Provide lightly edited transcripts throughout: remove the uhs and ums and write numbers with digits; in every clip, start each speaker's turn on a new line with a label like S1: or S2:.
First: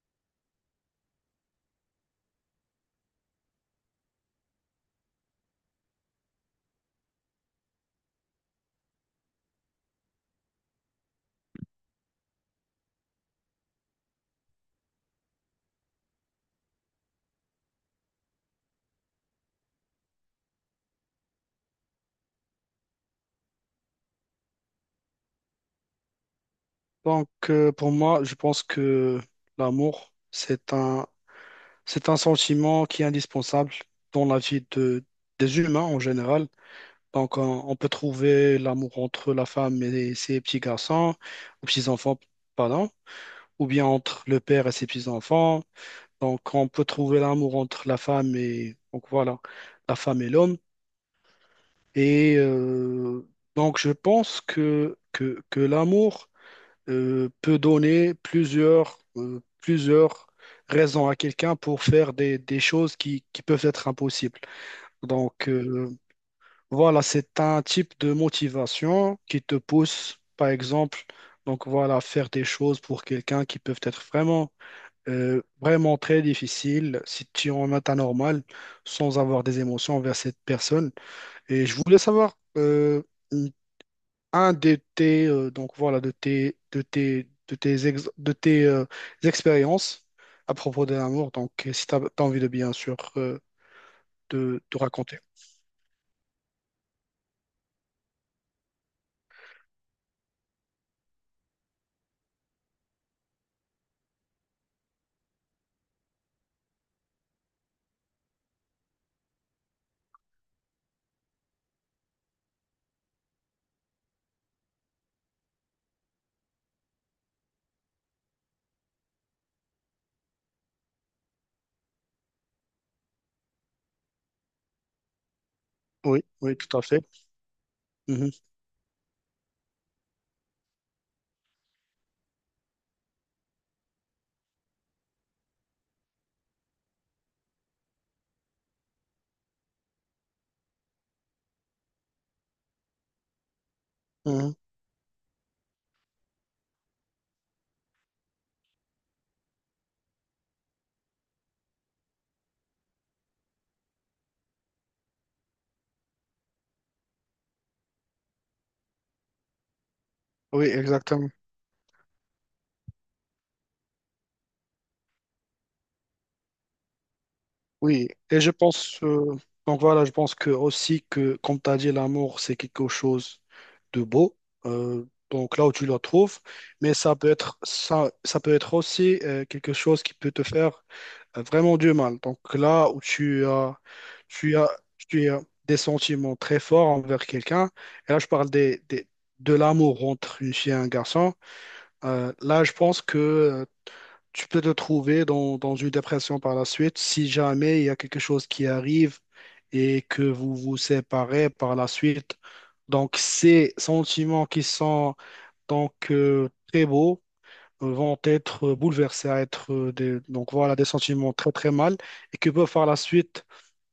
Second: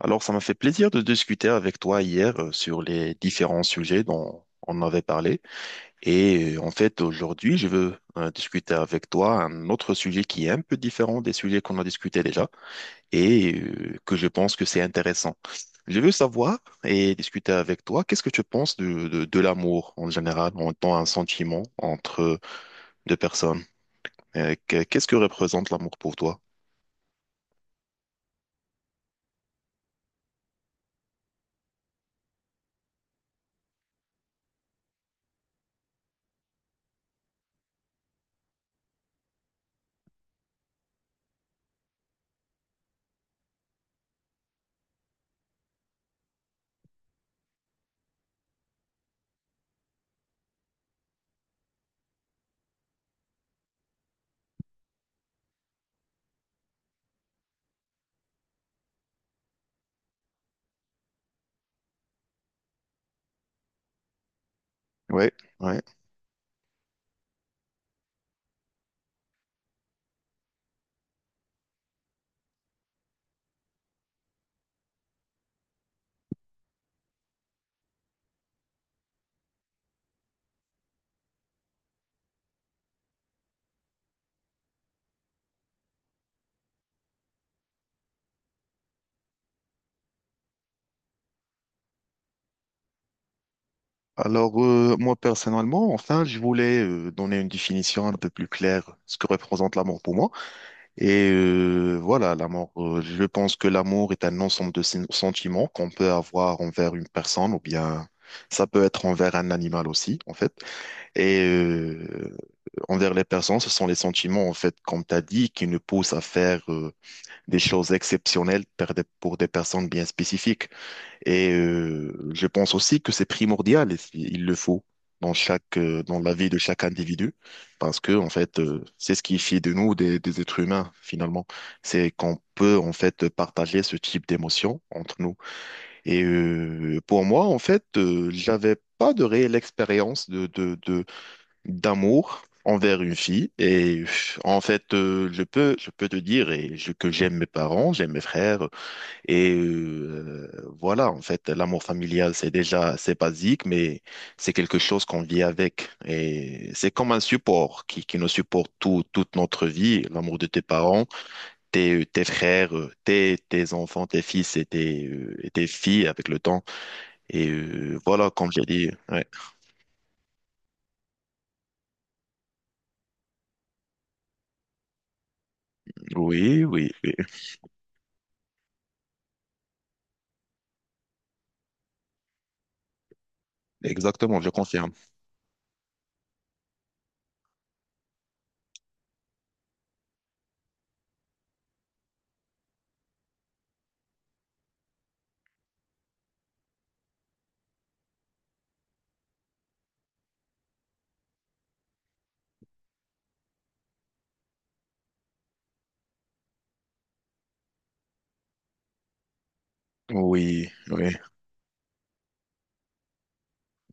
S1: Alors, ça m'a fait plaisir de discuter avec toi hier sur les différents sujets dont on avait parlé. Et en fait, aujourd'hui, je veux discuter avec toi un autre sujet qui est un peu différent des sujets qu'on a discutés déjà et que je pense que c'est intéressant. Je veux savoir et discuter avec toi, qu'est-ce que tu penses de l'amour en général, en tant un sentiment entre deux personnes? Qu'est-ce que représente l'amour pour toi?
S2: Pour moi, je pense que l'amour, c'est c'est un sentiment qui est indispensable dans la vie des humains en général. Donc, on peut trouver l'amour entre la femme et ses petits garçons, ou petits-enfants, pardon, ou bien entre le père et ses petits-enfants. Donc, on peut trouver l'amour entre la femme et, donc voilà, la femme et l'homme. Et euh, donc, je pense que l'amour peut donner plusieurs raisons à quelqu'un pour faire des choses qui peuvent être impossibles.
S1: Ouais,
S2: Donc,
S1: ouais.
S2: euh, voilà, c'est un type de motivation qui te pousse, par exemple, donc voilà, faire des choses pour quelqu'un qui peuvent être vraiment, vraiment très difficiles si tu en as un normal sans avoir des émotions envers cette personne. Et je voulais savoir. Un de donc voilà, de tes, de tes, de tes, ex- de tes expériences à propos de l'amour. Si tu as envie, de bien sûr
S1: Alors,
S2: de
S1: moi,
S2: raconter.
S1: personnellement, enfin, je voulais donner une définition un peu plus claire ce que représente l'amour pour moi. Et voilà, l'amour, je pense que l'amour est un ensemble de sentiments qu'on peut avoir envers une personne ou bien ça peut être envers un animal aussi, en fait. Et envers les personnes, ce sont les sentiments, en fait, comme tu as dit, qui nous poussent à faire des choses exceptionnelles pour des personnes bien spécifiques. Et je pense aussi que c'est primordial, et si, il le faut dans
S2: Oui,
S1: la vie
S2: oui,
S1: de
S2: tout à
S1: chaque
S2: fait.
S1: individu, parce que en
S2: Mhm.
S1: fait, c'est ce qui fait de nous des êtres humains finalement. C'est qu'on peut en fait partager ce type d'émotion entre nous. Et pour moi, en fait, j'avais pas de réelle expérience de d'amour envers une fille. Et
S2: Mhm.
S1: en fait, je peux te dire que j'aime mes parents, j'aime mes frères. Et voilà, en fait, l'amour familial, c'est déjà, c'est basique, mais c'est quelque chose qu'on vit avec. Et c'est comme un support qui nous supporte toute notre vie. L'amour de tes
S2: Oui,
S1: parents,
S2: exactement.
S1: tes frères, tes enfants, tes fils et tes filles avec le temps. Et
S2: Oui,
S1: voilà,
S2: et
S1: comme
S2: je
S1: j'ai dit,
S2: pense,
S1: ouais.
S2: donc voilà, je pense que aussi que, comme tu as dit, l'amour, c'est quelque chose de beau, donc là où tu le trouves,
S1: Oui, oui,
S2: mais
S1: oui,
S2: ça peut être, ça peut être aussi quelque chose qui peut te faire vraiment du mal. Donc là où tu as,
S1: exactement, je
S2: tu as,
S1: confirme.
S2: tu as des sentiments très forts envers quelqu'un, et là je parle des- de l'amour entre une fille et un garçon, là je pense que tu peux te trouver dans une dépression par la suite si jamais il y a quelque chose qui arrive et que vous vous séparez par la suite. Donc, ces sentiments qui sont donc très beaux vont être bouleversés à être donc
S1: Oui,
S2: voilà, des
S1: oui,
S2: sentiments très très mal et que peuvent par la suite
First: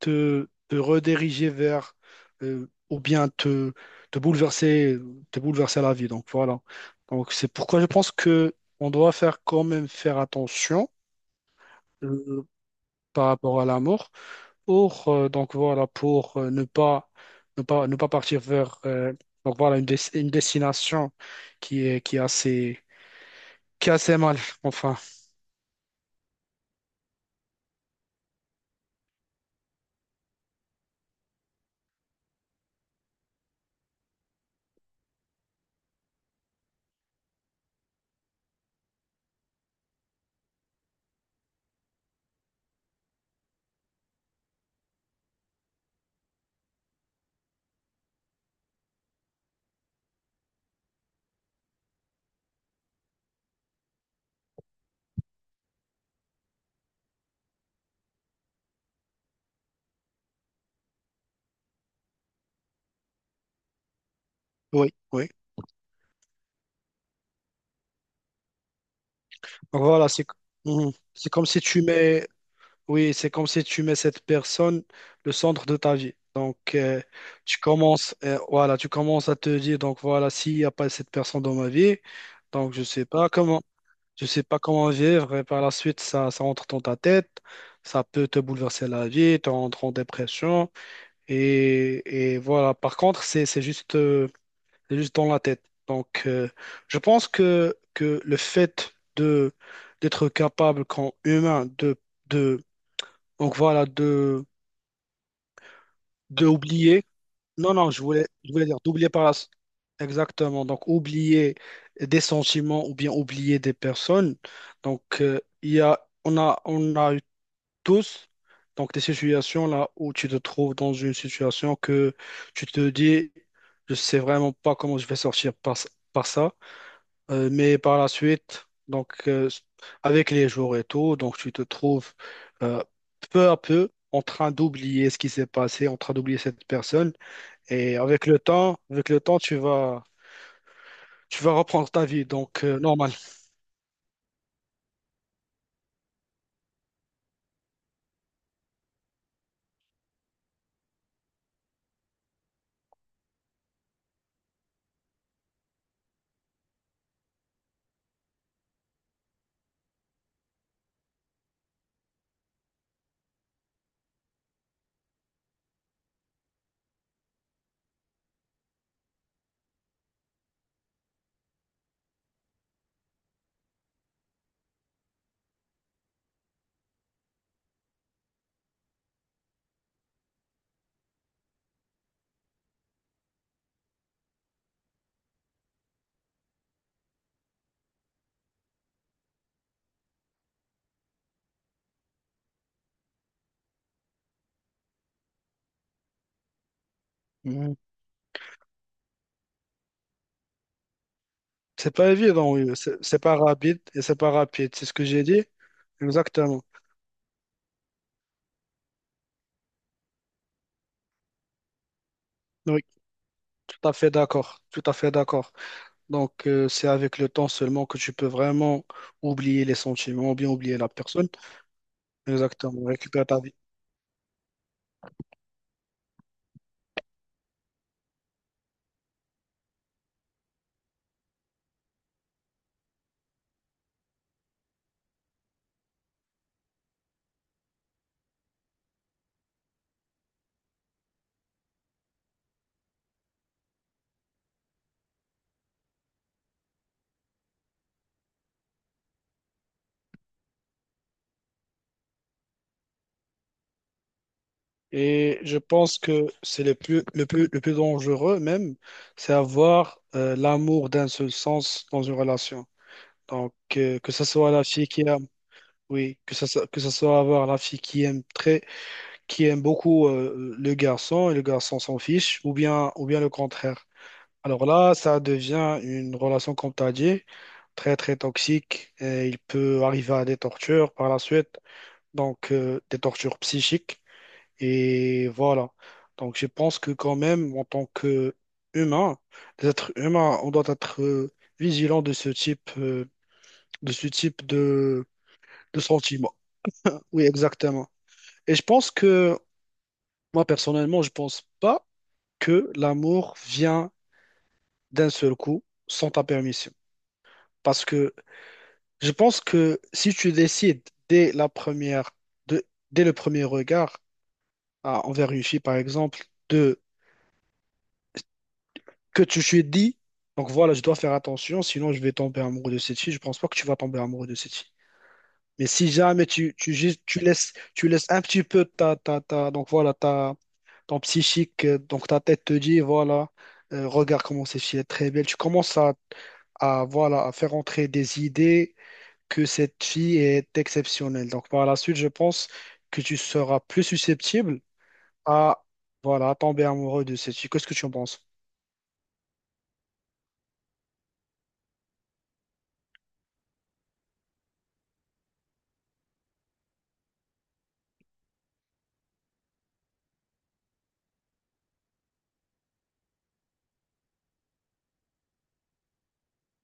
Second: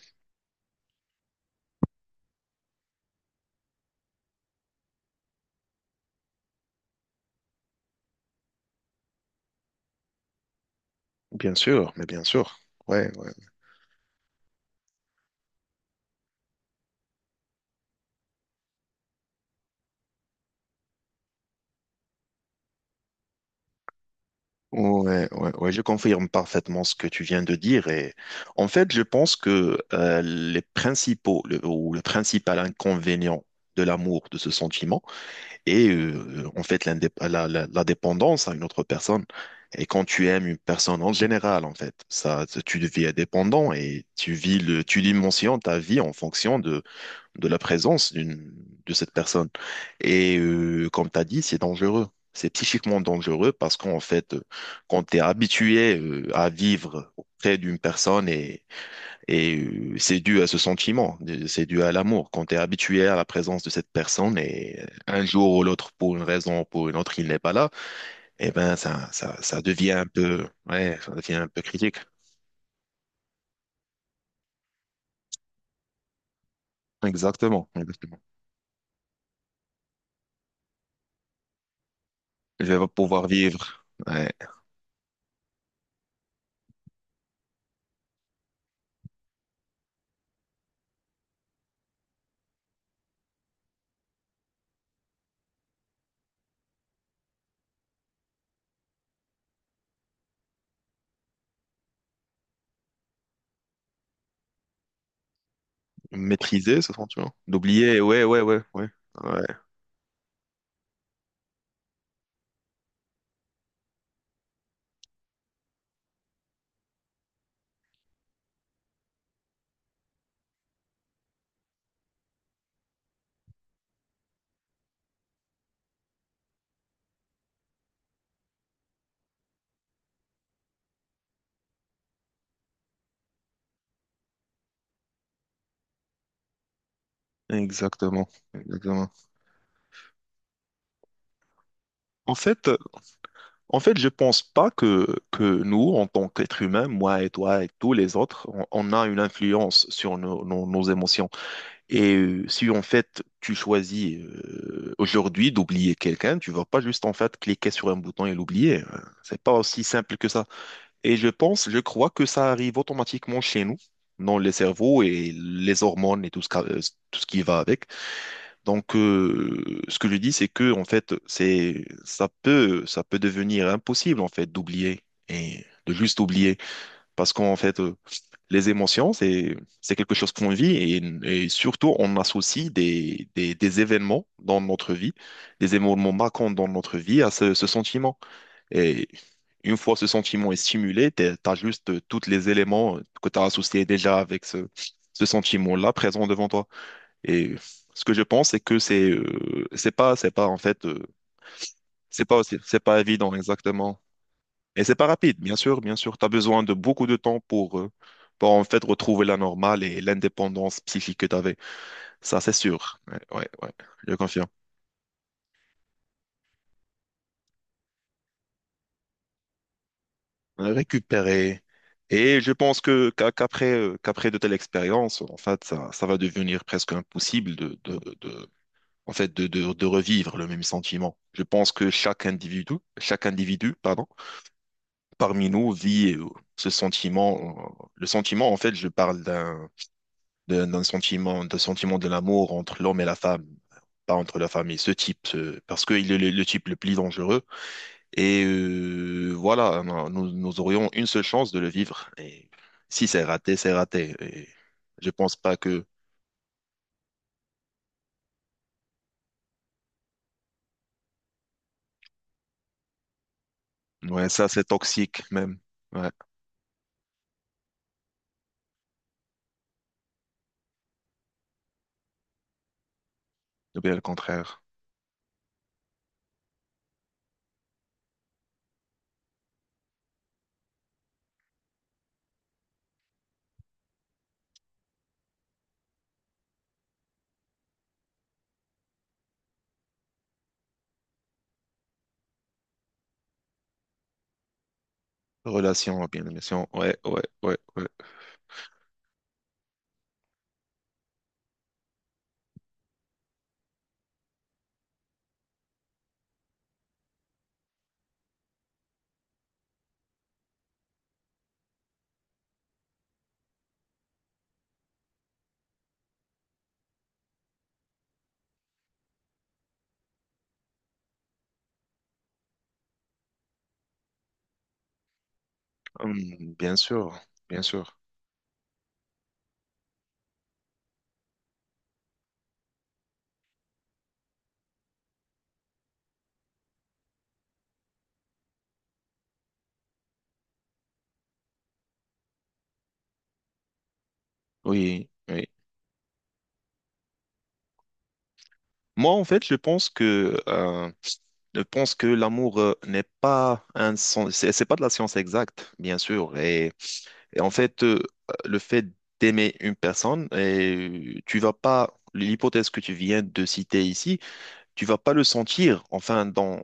S2: te, te rediriger vers ou bien te, te bouleverser, te bouleverser la vie. Donc, voilà. Donc, c'est pourquoi je pense que on doit faire quand même faire attention
S1: bien sûr, mais bien
S2: euh,
S1: sûr. Ouais,
S2: par
S1: ouais,
S2: rapport à la mort. Or, donc voilà, pour ne pas, ne pas, ne pas partir vers donc voilà, une, des- une destination qui est, qui est assez, qui est assez mal, enfin.
S1: ouais, ouais, ouais, je confirme parfaitement ce que tu viens de dire. Et en fait, je pense que les principaux le- ou le principal inconvénient de l'amour, de ce sentiment, est en fait la dépendance à une autre personne. Et quand tu aimes une personne en général, en fait, ça, tu deviens dépendant et tu dimensions ta vie en fonction de la présence de cette personne. Et comme tu as dit, c'est dangereux. C'est psychiquement dangereux parce qu'en fait, quand tu es habitué à vivre auprès d'une personne c'est dû à ce sentiment, c'est dû à l'amour. Quand tu es habitué à la présence de cette personne et
S2: Oui,
S1: un
S2: oui.
S1: jour ou l'autre, pour une raison ou pour une autre, il n'est pas là, eh ben ça
S2: Donc
S1: devient un
S2: voilà, c'est,
S1: peu,
S2: Mhm.
S1: ouais, ça
S2: C'est
S1: devient
S2: comme
S1: un
S2: si
S1: peu
S2: tu
S1: critique.
S2: mets, oui, c'est comme si tu mets cette personne le centre de ta vie. Tu
S1: Exactement.
S2: commences, voilà, tu commences à te dire, donc voilà, s'il n'y a pas cette personne dans ma vie,
S1: Je
S2: donc je
S1: vais
S2: sais
S1: pouvoir
S2: pas comment.
S1: vivre.
S2: Tu
S1: Ouais.
S2: sais pas comment vivre et par la suite, ça entre dans ta tête, ça peut te bouleverser la vie, tu entres en dépression et voilà. Par contre, c'est juste dans la tête. Je pense que le fait de d'être capable, quand humain, de, donc voilà, de
S1: Maîtriser, ça se
S2: oublier.
S1: rend, tu vois.
S2: Non, non,
S1: D'oublier, ouais, ouais,
S2: je
S1: ouais,
S2: voulais dire
S1: ouais.
S2: d'oublier par la...
S1: Ouais,
S2: Exactement. Donc, oublier des sentiments ou bien oublier des personnes. Il y a, on a, on a eu tous donc, des situations là où tu te trouves dans une situation que tu te dis, je sais vraiment pas comment je vais sortir par, par ça. Mais par la suite, avec les jours et tout, donc, tu te trouves euh, peu à peu en train d'oublier ce qui s'est passé, en train d'oublier cette personne. Et
S1: exactement,
S2: avec
S1: exactement.
S2: le temps, tu vas reprendre ta vie.
S1: En fait,
S2: Normal.
S1: je pense pas que nous, en tant qu'êtres humains, moi et toi et tous les autres, on a une influence sur nos émotions. Et si en fait tu choisis aujourd'hui d'oublier quelqu'un, tu vas pas juste en fait cliquer sur un bouton et l'oublier. C'est pas aussi simple que ça. Et je crois que ça arrive automatiquement chez nous, dans les cerveaux et les hormones et tout ce qui va avec. Donc, ce que je dis, c'est que en fait, c'est ça peut devenir impossible en fait d'oublier et de juste oublier parce qu'en fait, les émotions, c'est quelque chose qu'on vit et surtout on associe des événements dans notre vie, des événements marquants dans notre vie à ce sentiment. Et une fois ce sentiment est stimulé, t'as juste tous les éléments que tu as associés déjà avec ce sentiment-là présent devant toi. Et
S2: Mhm.
S1: ce que je pense, c'est que c'est c'est pas en fait
S2: C'est pas évident, oui.
S1: c'est pas
S2: C'est
S1: évident
S2: pas rapide
S1: exactement.
S2: et c'est pas rapide.
S1: Et
S2: C'est ce
S1: c'est
S2: que
S1: pas
S2: j'ai
S1: rapide,
S2: dit.
S1: bien sûr, bien sûr. Tu as besoin
S2: Exactement.
S1: de beaucoup de temps pour en fait retrouver la normale et l'indépendance psychique que tu avais. Ça, c'est
S2: Oui,
S1: sûr. Ouais, ouais, ouais,
S2: tout à fait
S1: je confirme.
S2: d'accord. Tout à fait d'accord. C'est avec le temps seulement que tu peux vraiment oublier les sentiments ou bien oublier la personne.
S1: Récupérer. Et je pense
S2: Exactement.
S1: que
S2: Récupérer ta vie.
S1: qu'après de telles expériences, en fait, ça va devenir presque impossible de en fait de revivre le même sentiment. Je pense que chaque individu, pardon parmi nous vit ce sentiment. Le sentiment, en fait, je parle d'un sentiment de l'amour entre l'homme et la femme, pas entre la femme et ce type, parce qu'il est le type le plus dangereux. Et voilà, non, nous aurions une seule chance de le vivre. Et si c'est raté, c'est raté. Et je pense
S2: Et
S1: pas
S2: je
S1: que.
S2: pense que c'est le plus, le plus, le plus dangereux même, c'est avoir l'amour d'un seul sens dans une relation. Que ce
S1: Ouais, ça,
S2: soit la
S1: c'est
S2: fille qui a
S1: toxique même. Ouais,
S2: Oui, que ça soit- que ça soit avoir la fille qui aime très, qui aime beaucoup le garçon et le garçon s'en fiche, ou bien le
S1: ou
S2: contraire.
S1: bien le contraire.
S2: Alors là, ça devient une relation, comme tu as dit, très très toxique et il peut arriver à des tortures par la suite, donc des tortures psychiques. Et voilà. Donc je pense que quand même, en tant que humain, des êtres humains, on doit être vigilant de ce type de ce type de
S1: Relation, bien
S2: sentiments.
S1: bien sûr. Ouais, ouais,
S2: Oui,
S1: ouais, ouais.
S2: exactement. Et je pense que, moi personnellement, je pense pas que l'amour vient d'un seul coup sans ta permission. Parce que je pense que si tu décides dès la première, de- dès le premier regard à- envers une fille, par exemple, de que tu lui dis, donc voilà, je dois faire attention, sinon je vais tomber amoureux de cette fille, je pense pas que tu vas tomber amoureux de cette fille. Mais si jamais
S1: Bien sûr, bien
S2: tu
S1: sûr.
S2: laisses un petit peu donc voilà, ta ton psychique, donc ta tête te dit, voilà, regarde comment cette fille est très belle. Tu commences voilà, à faire entrer des idées que cette fille est exceptionnelle. Donc par la suite, je pense que tu seras plus susceptible
S1: Oui, oui.
S2: à, voilà, à tomber amoureux de cette fille. Qu'est-ce que tu en penses?
S1: Moi, en fait, je pense que l'amour n'est pas un sens, c'est pas de la science exacte, bien sûr. Et en fait, le fait d'aimer une personne, et tu vas pas, l'hypothèse que tu viens de citer ici, tu vas pas le sentir, enfin,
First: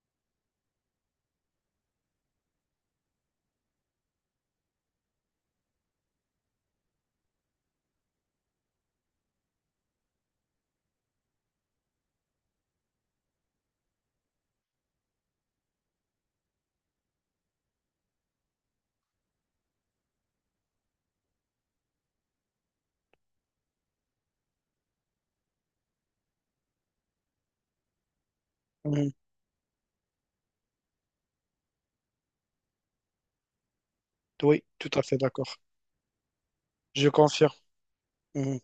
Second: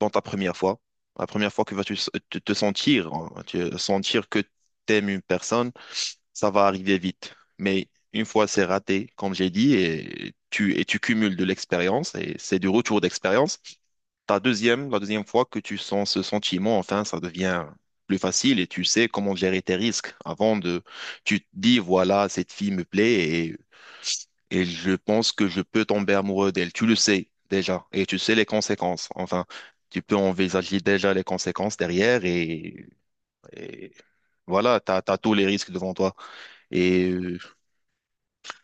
S1: dans ta première fois. La première fois que vas-tu te sentir, hein, sentir que tu aimes une personne ça va arriver vite. Mais une fois c'est raté, comme j'ai dit, et tu cumules de l'expérience, et c'est du retour d'expérience, la deuxième fois que tu sens ce sentiment, enfin, ça devient plus facile et tu sais comment gérer tes risques. Tu te dis, voilà, cette fille me plaît et, et je pense que je peux tomber amoureux d'elle. Tu le sais déjà et tu sais les conséquences.
S2: Mhm.
S1: Enfin, tu peux envisager déjà les conséquences derrière et
S2: Oui,
S1: voilà,
S2: tout à
S1: t'as
S2: fait
S1: tous les
S2: d'accord.
S1: risques devant toi.
S2: Je
S1: Et euh,
S2: confirme. Mhm.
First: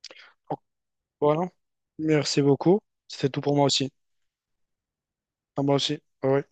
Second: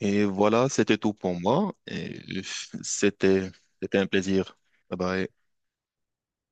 S1: Et
S2: Donc,
S1: voilà, c'était tout pour
S2: Voilà.
S1: moi. Et
S2: Merci beaucoup. C'était tout
S1: c'était,
S2: pour moi aussi.
S1: c'était un plaisir. Bye bye.
S2: À moi aussi. Ah oui.